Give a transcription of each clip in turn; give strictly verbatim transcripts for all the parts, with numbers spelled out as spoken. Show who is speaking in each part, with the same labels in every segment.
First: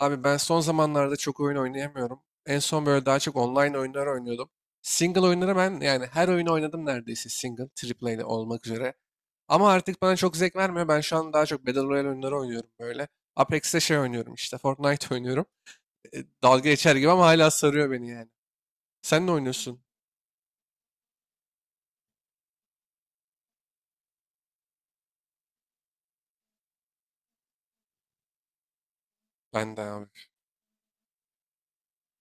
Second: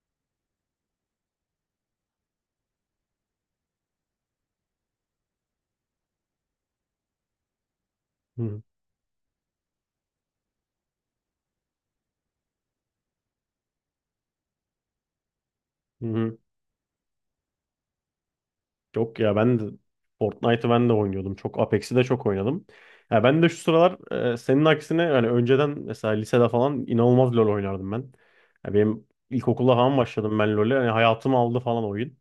Speaker 1: Abi ben son zamanlarda çok oyun oynayamıyorum. En son böyle daha çok online oyunlar oynuyordum. Single oyunları ben yani her oyunu oynadım neredeyse single, triple A
Speaker 2: Hı
Speaker 1: olmak üzere. Ama artık bana çok zevk vermiyor. Ben şu an daha çok Battle Royale oyunları oynuyorum böyle. Apex'te şey oynuyorum işte Fortnite oynuyorum. E,
Speaker 2: hı.
Speaker 1: dalga geçer gibi ama hala sarıyor beni yani.
Speaker 2: Yok
Speaker 1: Sen ne
Speaker 2: ya, ben de
Speaker 1: oynuyorsun?
Speaker 2: Fortnite'ı ben de oynuyordum. Çok Apex'i de çok oynadım. Ya ben de şu sıralar, e, senin aksine yani önceden mesela lisede falan inanılmaz LoL oynardım ben. Ya benim ilkokulda
Speaker 1: Ben de
Speaker 2: falan
Speaker 1: abi.
Speaker 2: başladım ben LoL'e. Yani hayatımı aldı falan oyun.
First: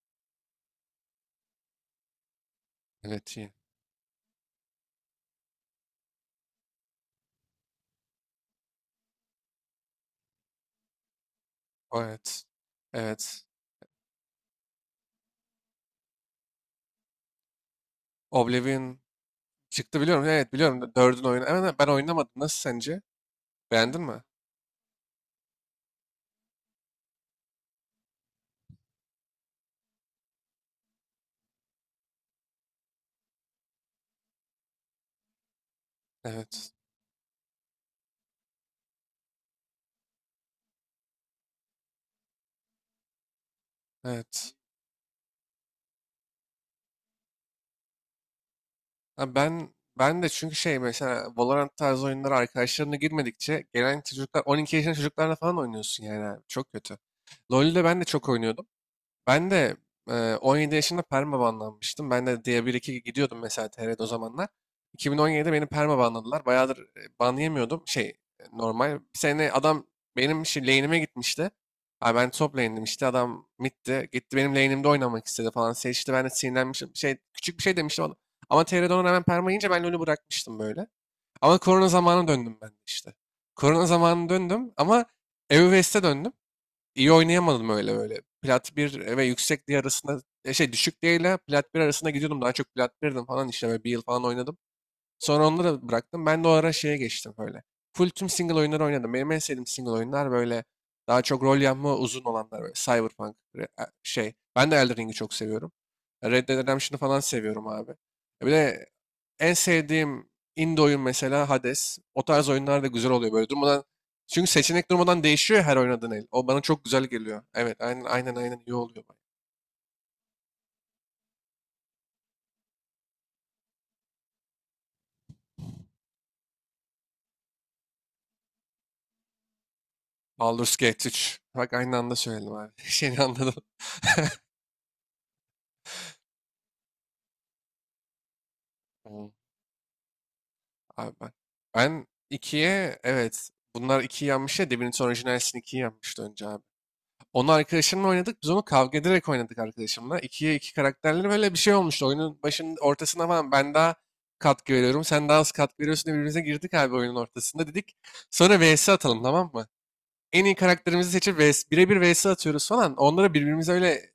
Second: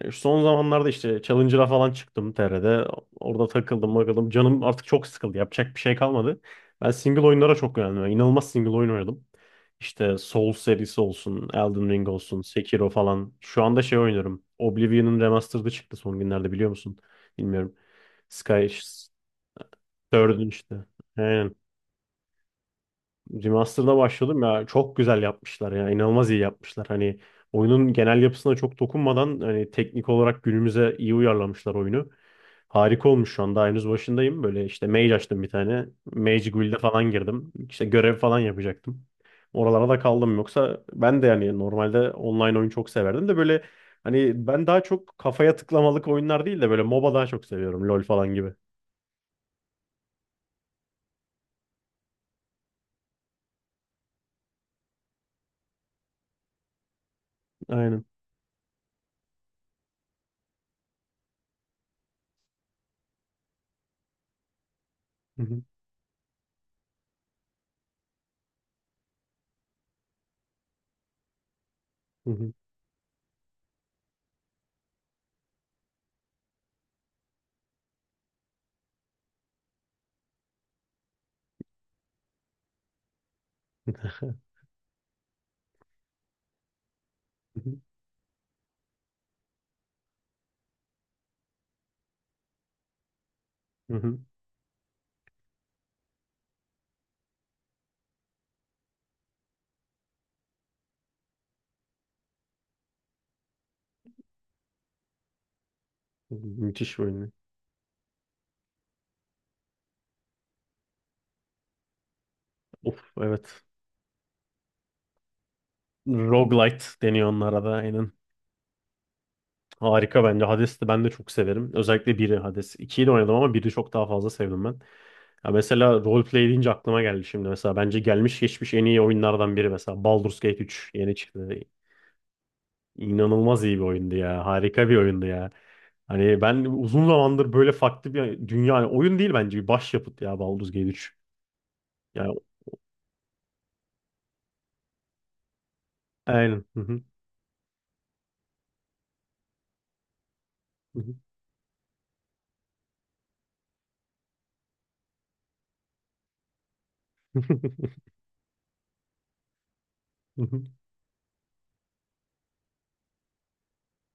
Speaker 2: E, Son zamanlarda işte Challenger'a falan çıktım T R'de.
Speaker 1: Evet,
Speaker 2: Orada
Speaker 1: iyi.
Speaker 2: takıldım bakalım. Canım artık çok sıkıldı. Yapacak bir şey kalmadı. Ben single oyunlara çok yöneldim. Yani İnanılmaz single oyun oynadım. İşte Souls serisi olsun, Elden Ring olsun,
Speaker 1: Evet.
Speaker 2: Sekiro falan.
Speaker 1: Evet.
Speaker 2: Şu anda şey oynuyorum. Oblivion'un remastered'ı çıktı son günlerde, biliyor musun? Bilmiyorum. Sky
Speaker 1: Oblivion çıktı, biliyorum.
Speaker 2: Third'ün
Speaker 1: Evet,
Speaker 2: işte.
Speaker 1: biliyorum. Dördün oyunu.
Speaker 2: Aynen.
Speaker 1: Evet, ben oynamadım. Nasıl sence?
Speaker 2: Remaster'da
Speaker 1: Beğendin mi?
Speaker 2: başladım ya, çok güzel yapmışlar ya, inanılmaz iyi yapmışlar. Hani oyunun genel yapısına çok dokunmadan hani teknik olarak günümüze iyi uyarlamışlar oyunu. Harika olmuş, şu an daha henüz başındayım. Böyle işte mage açtım bir tane. Mage
Speaker 1: Evet.
Speaker 2: Guild'e falan girdim. İşte görev falan yapacaktım. Oralara da kaldım, yoksa ben de yani normalde online oyun çok severdim de böyle hani
Speaker 1: Evet.
Speaker 2: ben daha çok kafaya tıklamalık oyunlar değil de böyle MOBA daha çok seviyorum. LoL falan gibi.
Speaker 1: Ha ben ben de çünkü şey mesela Valorant tarzı oyunlara arkadaşlarına girmedikçe gelen çocuklar on iki yaşında çocuklarla falan oynuyorsun yani abi. Çok kötü. LoL'de ben de
Speaker 2: Aynen.
Speaker 1: çok oynuyordum. Ben de e, on yedi yaşında perma banlanmıştım. Ben de diye bir iki gidiyordum mesela T R'de o zamanlar.
Speaker 2: Hı
Speaker 1: iki bin on yedide
Speaker 2: hı,
Speaker 1: beni perma banladılar. Bayağıdır e, ban yemiyordum. Şey e, normal. Bir sene adam benim şey, lane'ime gitmişti. Abi ben
Speaker 2: hı hı,
Speaker 1: top lane'dim işte adam mid'di. Gitti benim lane'imde oynamak istedi falan. Seçti ben de sinirlenmişim. Şey, küçük bir şey demiştim ona. Ama T R'de ona rağmen perma yiyince ben LoL'ü bırakmıştım böyle. Ama korona zamanı döndüm ben de işte. Korona zamanı döndüm ama E U West'e döndüm. İyi
Speaker 2: hı
Speaker 1: oynayamadım
Speaker 2: hı,
Speaker 1: öyle böyle. Plat bir ve yüksek diye arasında e, şey düşük diye ile plat bir arasında gidiyordum. Daha çok plat birdim falan işte böyle bir
Speaker 2: hı
Speaker 1: yıl
Speaker 2: hı.
Speaker 1: falan oynadım. Sonra onları bıraktım. Ben de o ara şeye geçtim böyle. Full tüm single oyunları oynadım. Benim en sevdiğim single oyunlar böyle daha çok rol yapma uzun olanlar böyle. Cyberpunk re- e, şey. Ben de Elden Ring'i çok seviyorum. Red Dead Redemption'ı
Speaker 2: Müthiş bir
Speaker 1: falan
Speaker 2: oyun.
Speaker 1: seviyorum abi. E Bir de en sevdiğim indie oyun mesela Hades. O tarz oyunlar da güzel
Speaker 2: Of,
Speaker 1: oluyor böyle
Speaker 2: evet.
Speaker 1: durmadan. Çünkü seçenek durmadan değişiyor ya her oynadığın el. O bana çok
Speaker 2: Roguelite
Speaker 1: güzel
Speaker 2: deniyor
Speaker 1: geliyor.
Speaker 2: onlara da,
Speaker 1: Evet, aynen
Speaker 2: aynen.
Speaker 1: aynen aynen iyi oluyor, bak.
Speaker 2: Harika bence. Hades'i ben de çok severim. Özellikle biri, Hades. ikiyi de oynadım ama biri çok daha fazla sevdim ben. Ya mesela roleplay deyince aklıma geldi şimdi mesela. Bence gelmiş geçmiş en iyi oyunlardan biri mesela. Baldur's Gate
Speaker 1: Baldur's
Speaker 2: üç
Speaker 1: Gate
Speaker 2: yeni
Speaker 1: üç.
Speaker 2: çıktı.
Speaker 1: Bak aynı anda söyledim abi. Şeyini anladım.
Speaker 2: İnanılmaz iyi bir oyundu ya. Harika bir oyundu ya. Hani ben uzun zamandır böyle farklı bir dünya, yani oyun
Speaker 1: Hmm,
Speaker 2: değil bence bir başyapıt ya, Baldur's Gate
Speaker 1: Abi
Speaker 2: üç.
Speaker 1: ben. Ben
Speaker 2: Yani
Speaker 1: ikiye, evet. Bunlar ikiyi yenmiş ya. Divinity Original Sin ikiyi yenmişti önce abi.
Speaker 2: aynen.
Speaker 1: Onu arkadaşımla oynadık. Biz onu kavga ederek oynadık arkadaşımla. İkiye iki karakterleri böyle bir şey olmuştu. Oyunun başının ortasına falan ben daha katkı veriyorum. Sen daha az katkı veriyorsun diye birbirimize girdik abi oyunun ortasında. Dedik sonra vs atalım, tamam mı? En iyi karakterimizi seçip vs, birebir vs atıyoruz falan. Onlara birbirimize öyle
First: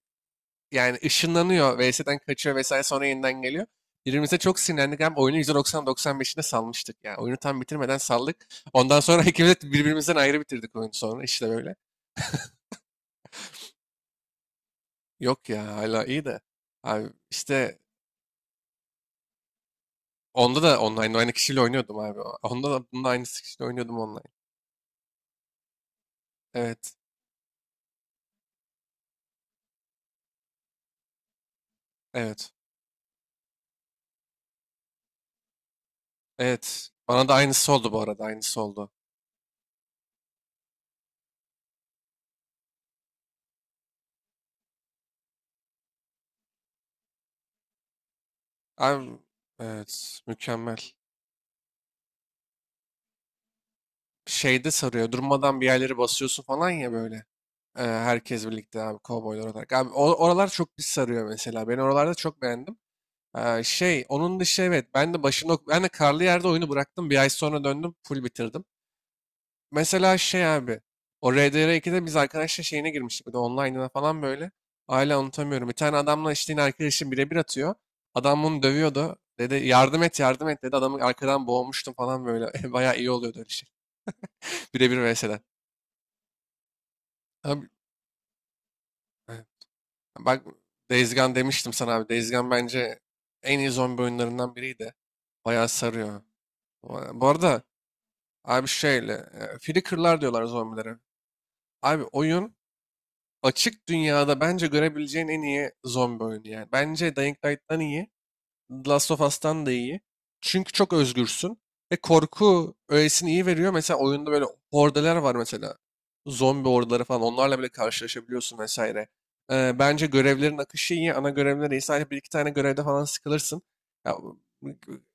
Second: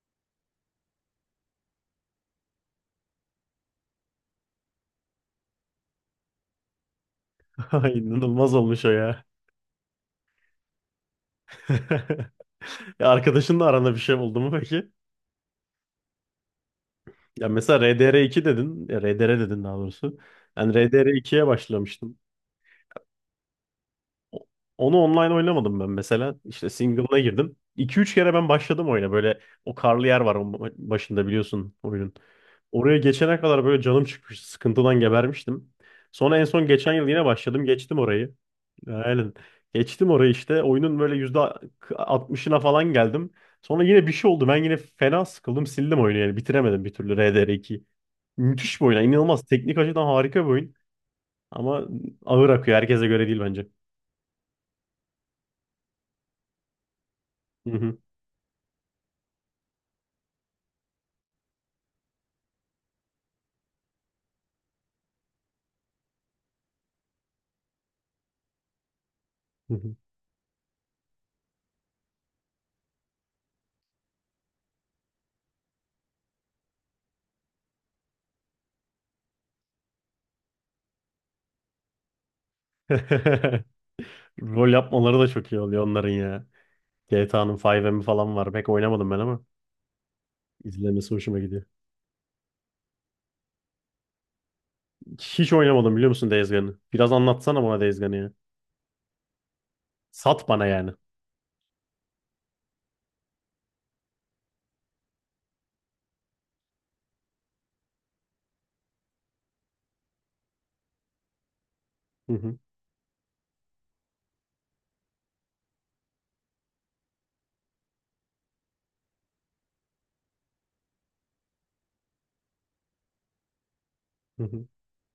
Speaker 1: yani ışınlanıyor. Vs'den kaçıyor vesaire sonra yeniden geliyor. Birbirimize çok sinirlendik. Hem oyunu yüzde doksan, doksan beşine salmıştık. Yani oyunu tam
Speaker 2: Ay,
Speaker 1: bitirmeden saldık.
Speaker 2: inanılmaz olmuş o
Speaker 1: Ondan sonra
Speaker 2: ya.
Speaker 1: ikimiz de birbirimizden ayrı bitirdik oyunu sonra. İşte böyle.
Speaker 2: Ya, arkadaşınla aranda bir şey oldu mu peki?
Speaker 1: Yok ya, hala iyi de. Abi
Speaker 2: Ya
Speaker 1: işte
Speaker 2: mesela R D R iki dedin. Ya R D R dedin daha doğrusu.
Speaker 1: onda
Speaker 2: Ben
Speaker 1: da online aynı
Speaker 2: R D R ikiye
Speaker 1: kişiyle oynuyordum
Speaker 2: başlamıştım.
Speaker 1: abi. Onda da bunun aynı kişiyle oynuyordum online.
Speaker 2: O- Onu online oynamadım ben mesela. İşte
Speaker 1: Evet.
Speaker 2: single'ına girdim. iki üç kere ben başladım oyuna. Böyle o karlı yer var onun başında biliyorsun oyunun.
Speaker 1: Evet.
Speaker 2: Oraya geçene kadar böyle canım çıkmıştı. Sıkıntıdan gebermiştim. Sonra en son
Speaker 1: Evet.
Speaker 2: geçen yıl yine
Speaker 1: Bana da
Speaker 2: başladım.
Speaker 1: aynısı oldu
Speaker 2: Geçtim
Speaker 1: bu arada.
Speaker 2: orayı.
Speaker 1: Aynısı oldu.
Speaker 2: Aynen. Geçtim orayı işte. Oyunun böyle yüzde altmışına falan geldim. Sonra yine bir şey oldu. Ben yine fena sıkıldım. Sildim oyunu yani. Bitiremedim bir türlü R D R iki. Müthiş bir oyun. Yani
Speaker 1: Abi,
Speaker 2: İnanılmaz. Teknik açıdan
Speaker 1: evet,
Speaker 2: harika bir oyun.
Speaker 1: mükemmel.
Speaker 2: Ama ağır akıyor. Herkese göre değil bence.
Speaker 1: Şeyde sarıyor. Durmadan bir yerleri basıyorsun falan ya böyle.
Speaker 2: Hı
Speaker 1: Ee,
Speaker 2: hı,
Speaker 1: herkes birlikte abi kovboylar olarak. Abi o- oralar çok bir sarıyor mesela. Ben oralarda çok beğendim. Ee, şey onun dışı, evet ben de başında ok, ben de karlı yerde oyunu bıraktım. Bir ay sonra döndüm full bitirdim.
Speaker 2: hı hı.
Speaker 1: Mesela şey abi. O R D R ikide biz arkadaşla şeyine girmiştik. Bir de online'ına falan böyle. Hala unutamıyorum. Bir tane adamla işte yine arkadaşım birebir atıyor. Adam bunu dövüyordu. Dedi yardım et yardım et dedi. Adamı arkadan boğmuştum falan böyle. Bayağı iyi oluyordu öyle şey.
Speaker 2: Rol
Speaker 1: Birebir
Speaker 2: yapmaları da
Speaker 1: vs'den.
Speaker 2: çok iyi oluyor onların ya. G T A'nın
Speaker 1: Abi,
Speaker 2: beş M'i falan var. Pek oynamadım ben
Speaker 1: e,
Speaker 2: ama
Speaker 1: bak
Speaker 2: izlemesi
Speaker 1: Days Gone
Speaker 2: hoşuma gidiyor.
Speaker 1: demiştim sana abi. Days Gone bence en iyi zombi oyunlarından biriydi.
Speaker 2: Hiç
Speaker 1: Bayağı
Speaker 2: oynamadım, biliyor
Speaker 1: sarıyor.
Speaker 2: musun Days Gone'ı?
Speaker 1: Bu
Speaker 2: Biraz
Speaker 1: bu
Speaker 2: anlatsana
Speaker 1: arada
Speaker 2: bana Days Gone'ı ya.
Speaker 1: abi şöyle. e, Flicker'lar diyorlar
Speaker 2: Sat bana yani.
Speaker 1: zombilere. Abi oyun açık dünyada bence görebileceğin en iyi zombi oyunu yani. Bence Dying Light'tan iyi. The Last of Us'tan da iyi. Çünkü çok özgürsün. Ve korku öğesini iyi veriyor. Mesela oyunda böyle hordeler var mesela. Zombi hordeleri falan. Onlarla bile karşılaşabiliyorsun vesaire. Ee, bence görevlerin akışı iyi. Ana görevler iyi. Sadece bir iki tane görevde falan sıkılırsın. Ya,
Speaker 2: Hı hı.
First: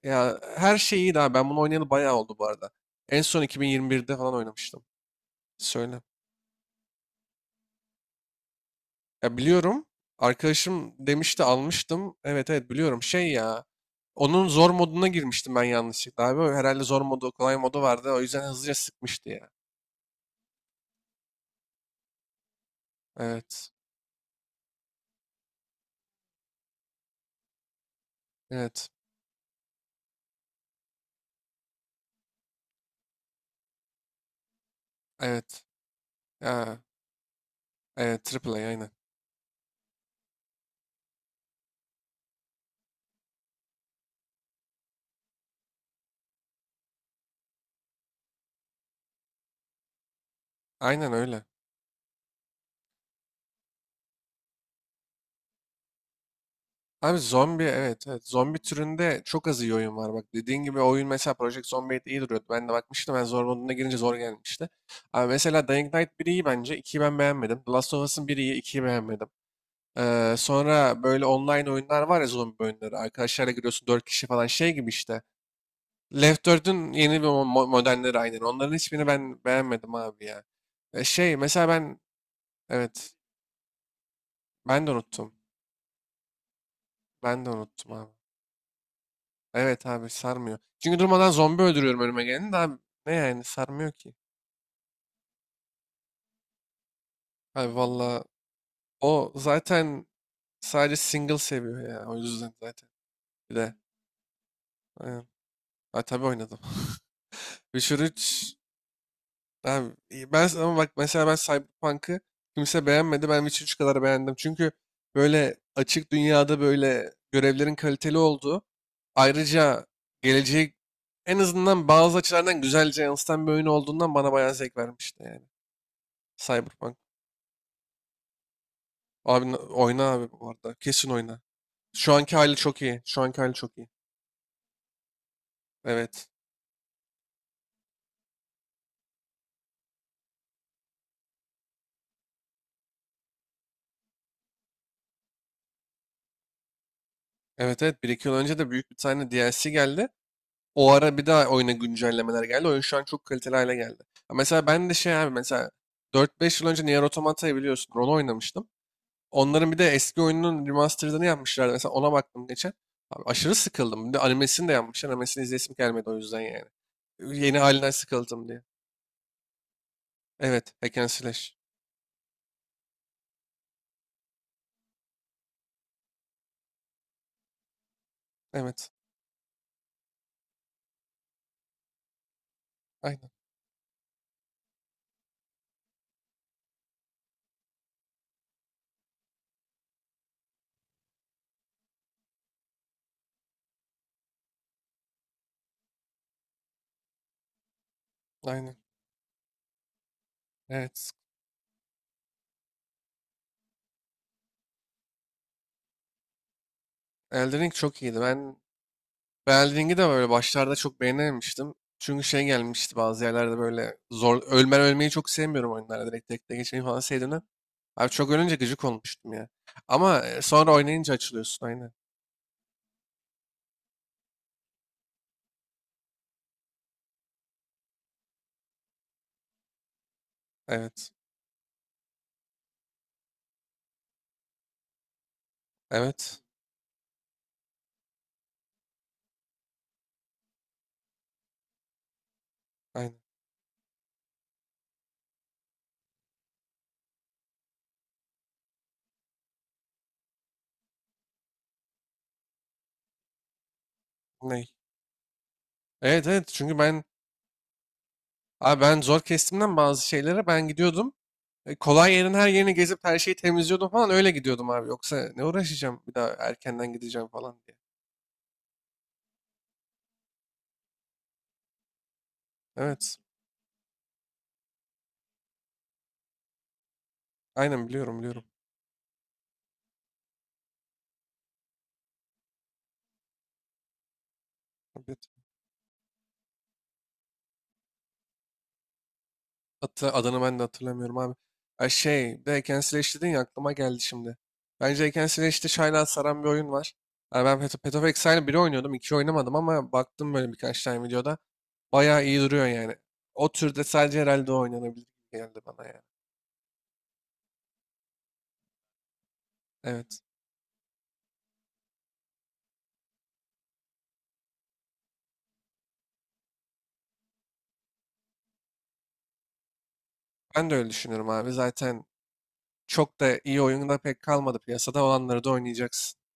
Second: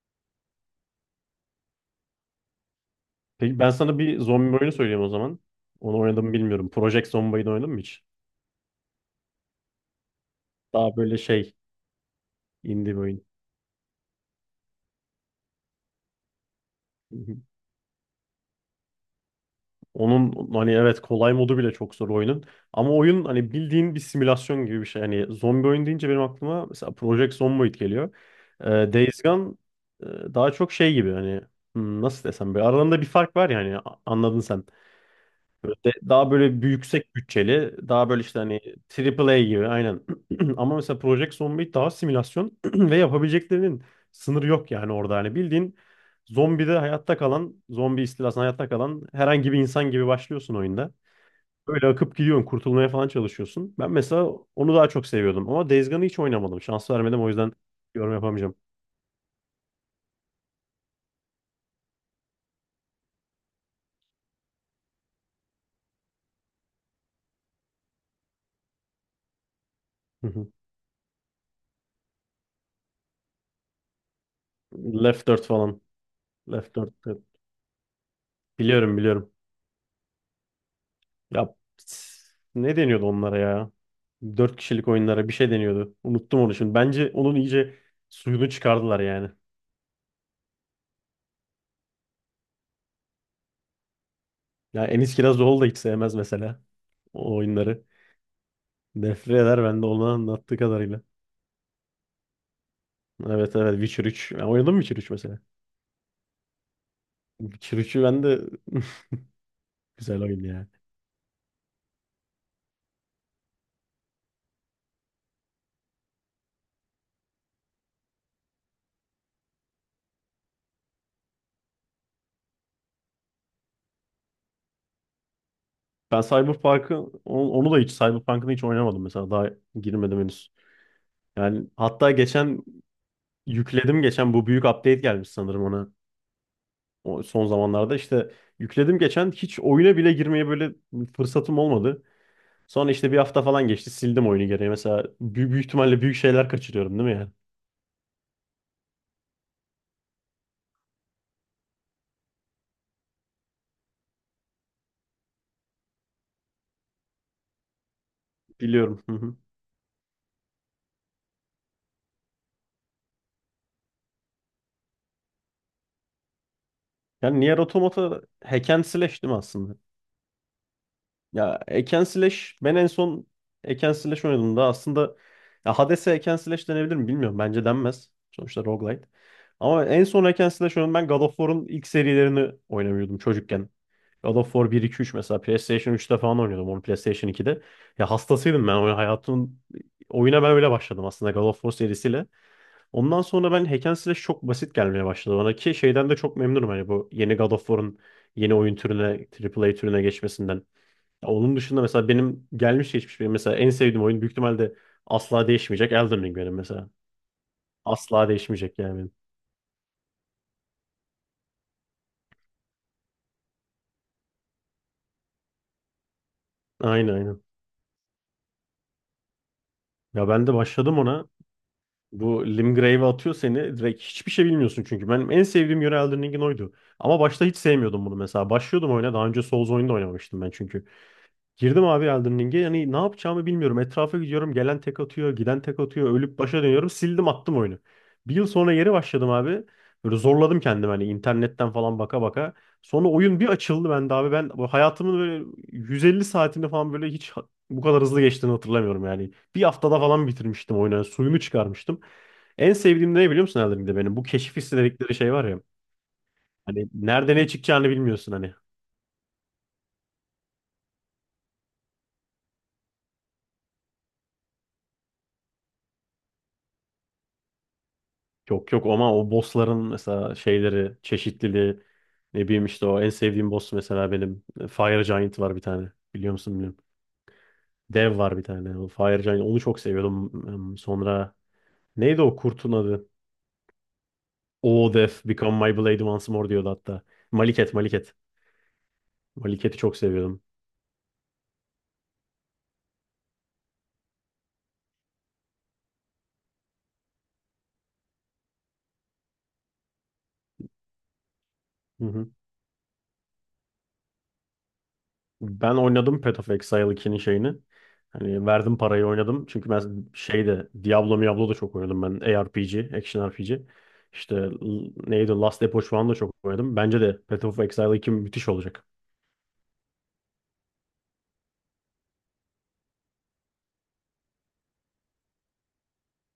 Speaker 1: ya her şey iyi daha. Ben bunu oynayalı bayağı oldu bu arada. En son
Speaker 2: Peki ben sana
Speaker 1: iki bin yirmi birde
Speaker 2: bir
Speaker 1: falan
Speaker 2: zombi oyunu
Speaker 1: oynamıştım.
Speaker 2: söyleyeyim o zaman. Onu
Speaker 1: Söyle.
Speaker 2: oynadım mı bilmiyorum. Project Zomboid'i oynadın mı hiç?
Speaker 1: Ya, biliyorum. Arkadaşım
Speaker 2: Daha böyle
Speaker 1: demişti
Speaker 2: şey,
Speaker 1: almıştım. Evet evet,
Speaker 2: indie bir
Speaker 1: biliyorum.
Speaker 2: oyun.
Speaker 1: Şey ya. Onun zor moduna girmiştim ben yanlışlıkla abi. Herhalde zor
Speaker 2: Hı
Speaker 1: modu,
Speaker 2: hı.
Speaker 1: kolay modu vardı. O yüzden hızlıca sıkmıştı ya.
Speaker 2: Onun hani evet kolay modu bile çok zor oyunun. Ama oyun hani
Speaker 1: Evet.
Speaker 2: bildiğin bir simülasyon gibi bir şey. Hani zombi oyun deyince benim aklıma mesela Project Zomboid geliyor. Ee,
Speaker 1: Evet.
Speaker 2: Days Gone e, daha çok şey gibi hani, hmm, nasıl desem, böyle aralarında bir fark var yani, anladın sen.
Speaker 1: Evet.
Speaker 2: De- Daha böyle bir
Speaker 1: Ya.
Speaker 2: yüksek bütçeli, daha böyle
Speaker 1: Evet.
Speaker 2: işte
Speaker 1: Triple
Speaker 2: hani,
Speaker 1: A aynen.
Speaker 2: triple A gibi, aynen. Ama mesela Project Zomboid daha simülasyon ve yapabileceklerinin sınırı yok yani orada. Hani bildiğin zombide hayatta kalan, zombi istilasında hayatta kalan herhangi bir insan gibi başlıyorsun oyunda.
Speaker 1: Aynen öyle.
Speaker 2: Böyle akıp gidiyorsun, kurtulmaya falan çalışıyorsun. Ben mesela onu daha çok seviyordum ama Days Gone'ı hiç oynamadım. Şans
Speaker 1: Abi
Speaker 2: vermedim, o yüzden
Speaker 1: zombi, evet
Speaker 2: yorum
Speaker 1: evet.
Speaker 2: yapamayacağım.
Speaker 1: Zombi türünde çok az iyi oyun var. Bak dediğin gibi oyun mesela Project Zomboid iyi duruyordu. Ben de bakmıştım. Ben zor moduna girince zor gelmişti. Abi mesela Dying Light bir iyi bence. ikiyi ben beğenmedim. The Last of Us'ın bir iyi. ikiyi beğenmedim.
Speaker 2: Hı
Speaker 1: Ee,
Speaker 2: hı.
Speaker 1: sonra böyle online oyunlar var ya zombi oyunları. Arkadaşlarla giriyorsun dört kişi falan şey gibi işte.
Speaker 2: Left dört falan.
Speaker 1: Left
Speaker 2: Left
Speaker 1: dördün
Speaker 2: dört.
Speaker 1: yeni bir mo- mo- modelleri aynen. Onların
Speaker 2: Biliyorum,
Speaker 1: hiçbirini
Speaker 2: biliyorum.
Speaker 1: ben beğenmedim abi ya. E, şey
Speaker 2: Ya,
Speaker 1: mesela ben
Speaker 2: ne deniyordu
Speaker 1: evet
Speaker 2: onlara ya? Dört
Speaker 1: ben
Speaker 2: kişilik
Speaker 1: de
Speaker 2: oyunlara
Speaker 1: unuttum.
Speaker 2: bir şey deniyordu. Unuttum onu şimdi. Bence onun
Speaker 1: Ben de
Speaker 2: iyice
Speaker 1: unuttum abi.
Speaker 2: suyunu çıkardılar yani.
Speaker 1: Evet abi sarmıyor. Çünkü durmadan zombi öldürüyorum önüme geleni de abi ne yani sarmıyor ki.
Speaker 2: Ya, Enis Kirazoğlu da hiç sevmez mesela o
Speaker 1: Abi
Speaker 2: oyunları.
Speaker 1: valla o
Speaker 2: Nefret eder ben de onu
Speaker 1: zaten
Speaker 2: anlattığı
Speaker 1: sadece
Speaker 2: kadarıyla.
Speaker 1: single seviyor ya. O yüzden zaten.
Speaker 2: Evet,
Speaker 1: Bir
Speaker 2: evet.
Speaker 1: de
Speaker 2: Witcher üç, ya oynadın mı Witcher üç
Speaker 1: aynen.
Speaker 2: mesela?
Speaker 1: Ha, tabii oynadım.
Speaker 2: Witcher
Speaker 1: Witcher
Speaker 2: üçü ben de
Speaker 1: üç. Abi,
Speaker 2: güzel
Speaker 1: e,
Speaker 2: oyun
Speaker 1: ben
Speaker 2: ya.
Speaker 1: ama bak mesela ben Cyberpunk'ı kimse beğenmedi. Ben Witcher üç kadar beğendim. Çünkü böyle açık dünyada böyle görevlerin kaliteli olduğu, ayrıca geleceği en azından bazı açılardan güzelce yansıtan bir oyun olduğundan bana bayağı zevk vermişti yani.
Speaker 2: Ben Cyberpunk'ı
Speaker 1: Cyberpunk.
Speaker 2: on- onu da hiç Cyberpunk'ını hiç oynamadım mesela,
Speaker 1: Abi
Speaker 2: daha
Speaker 1: n- oyna
Speaker 2: girmedim
Speaker 1: abi bu
Speaker 2: henüz.
Speaker 1: arada. Kesin oyna.
Speaker 2: Yani hatta
Speaker 1: Şu anki hali
Speaker 2: geçen
Speaker 1: çok iyi. Şu anki hali çok iyi.
Speaker 2: yükledim, geçen bu büyük update gelmiş sanırım ona.
Speaker 1: Evet.
Speaker 2: O son zamanlarda işte yükledim geçen, hiç oyuna bile girmeye böyle fırsatım olmadı. Sonra işte bir hafta falan geçti, sildim oyunu geriye. Mesela büyük, büyük ihtimalle büyük şeyler kaçırıyorum değil mi yani?
Speaker 1: Evet evet. Bir iki yıl önce de büyük bir tane D L C geldi. O ara bir daha oyuna güncellemeler geldi. Oyun şu an çok kaliteli hale geldi. Ya, mesela ben de şey abi mesela dört beş yıl önce Nier Automata'yı biliyorsun. Onu oynamıştım.
Speaker 2: Biliyorum. Hı hı.
Speaker 1: Onların bir de eski oyununun remastered'ını yapmışlardı. Mesela ona baktım geçen. Abi aşırı sıkıldım. Bir de animesini de yapmışlar. Animesini izlesim gelmedi o yüzden yani.
Speaker 2: Yani Nier
Speaker 1: Yeni halinden
Speaker 2: Automata
Speaker 1: sıkıldım diye.
Speaker 2: hack and slash değil mi aslında?
Speaker 1: Evet. Hack and Slash.
Speaker 2: Ya Eken Slash, ben en son Eken Slash oynadığımda aslında, ya Hades'e Eken Slash denebilir mi bilmiyorum. Bence denmez. Sonuçta
Speaker 1: Evet.
Speaker 2: roguelite. Ama en son Eken Slash oynadım ben, God of War'un ilk serilerini oynamıyordum
Speaker 1: Aynen.
Speaker 2: çocukken. God of War bir, iki, üç mesela PlayStation üçte falan oynuyordum, onu PlayStation ikide. Ya hastasıydım ben, oyun hayatımın, oyuna ben öyle başladım aslında God of War serisiyle. Ondan sonra ben, Hack and Slash çok basit gelmeye başladı bana, ki şeyden de çok memnunum, hani bu yeni God of War'un yeni
Speaker 1: Aynen.
Speaker 2: oyun türüne, A A A türüne geçmesinden.
Speaker 1: Evet.
Speaker 2: Ya, onun dışında mesela benim gelmiş geçmiş, benim mesela en sevdiğim oyun, büyük ihtimalle asla değişmeyecek, Elden Ring benim mesela.
Speaker 1: Elden Ring çok iyiydi.
Speaker 2: Asla
Speaker 1: Ben
Speaker 2: değişmeyecek yani benim.
Speaker 1: Elden de böyle başlarda çok beğenememiştim. Çünkü şey gelmişti bazı yerlerde böyle zor ölmen ölmeyi çok sevmiyorum oyunlarda direkt tek tek geçmeyi falan
Speaker 2: Aynen,
Speaker 1: sevdiğimden.
Speaker 2: aynen.
Speaker 1: Abi çok ölünce gıcık olmuştum ya. Ama
Speaker 2: Ya
Speaker 1: e,
Speaker 2: ben de
Speaker 1: sonra
Speaker 2: başladım
Speaker 1: oynayınca
Speaker 2: ona.
Speaker 1: açılıyorsun aynen.
Speaker 2: Bu Limgrave'e atıyor seni. Direkt hiçbir şey bilmiyorsun çünkü. Benim en sevdiğim yönü Elden Ring'in oydu. Ama başta hiç sevmiyordum bunu mesela. Başlıyordum oyuna. Daha önce Souls oyunu da oynamamıştım ben çünkü.
Speaker 1: Evet.
Speaker 2: Girdim abi Elden Ring'e. Yani ne yapacağımı bilmiyorum. Etrafa gidiyorum. Gelen tek atıyor. Giden tek atıyor. Ölüp
Speaker 1: Evet.
Speaker 2: başa dönüyorum. Sildim, attım oyunu. Bir yıl sonra geri başladım abi. Böyle zorladım kendimi hani, internetten falan baka baka. Sonra
Speaker 1: Aynen.
Speaker 2: oyun bir açıldı bende abi. Ben bu hayatımın böyle yüz elli saatini falan böyle hiç ha- bu kadar hızlı geçtiğini hatırlamıyorum yani. Bir haftada falan bitirmiştim oyunu. Yani suyunu çıkarmıştım. En sevdiğim de ne biliyor musun Elden Ring'de benim? Bu keşif
Speaker 1: Ney?
Speaker 2: hissi dedikleri şey var ya.
Speaker 1: Evet evet, çünkü
Speaker 2: Hani
Speaker 1: ben
Speaker 2: nerede ne çıkacağını bilmiyorsun hani.
Speaker 1: abi ben zor kestimden bazı şeylere ben gidiyordum. E, Kolay yerin her yerini gezip her şeyi temizliyordum falan öyle gidiyordum abi. Yoksa ne uğraşacağım bir daha erkenden gideceğim falan diye.
Speaker 2: Yok yok, ama o bossların mesela şeyleri, çeşitliliği, ne bileyim işte, o en
Speaker 1: Evet.
Speaker 2: sevdiğim boss mesela benim, e, Fire Giant var bir tane. Biliyor musun bilmiyorum.
Speaker 1: Aynen
Speaker 2: Dev
Speaker 1: biliyorum
Speaker 2: var bir tane. O Fire Giant, onu çok seviyordum. Hmm, Sonra neydi o kurtun adı? O Death
Speaker 1: biliyorum.
Speaker 2: Become My Blade Once More diyordu hatta. Maliket, Maliket. Maliket'i çok
Speaker 1: Hatta adını
Speaker 2: seviyordum.
Speaker 1: ben de hatırlamıyorum abi. Ay, şey, bir de Hack and Slash dedin ya aklıma geldi şimdi. Bence Hack and Slash'te Shine'a saran bir oyun var. Yani ben Path Path of Exile'ı bir oynuyordum, iki oynamadım ama baktım böyle birkaç tane videoda.
Speaker 2: Hı
Speaker 1: Bayağı
Speaker 2: hı.
Speaker 1: iyi duruyor yani. O türde sadece herhalde o oynanabilir gibi geldi
Speaker 2: Ben
Speaker 1: bana yani.
Speaker 2: oynadım Path of Exile ikinin şeyini. Hani verdim parayı oynadım. Çünkü ben
Speaker 1: Evet.
Speaker 2: şeyde Diablo Diablo da çok oynadım ben. A R P G, Action R P G. İşte l- neydi Last Epoch falan da çok oynadım. Bence de Path of Exile iki müthiş olacak.
Speaker 1: Ben de öyle düşünüyorum abi. Zaten çok da iyi oyun pek kalmadı piyasada. Olanları da oynayacaksın.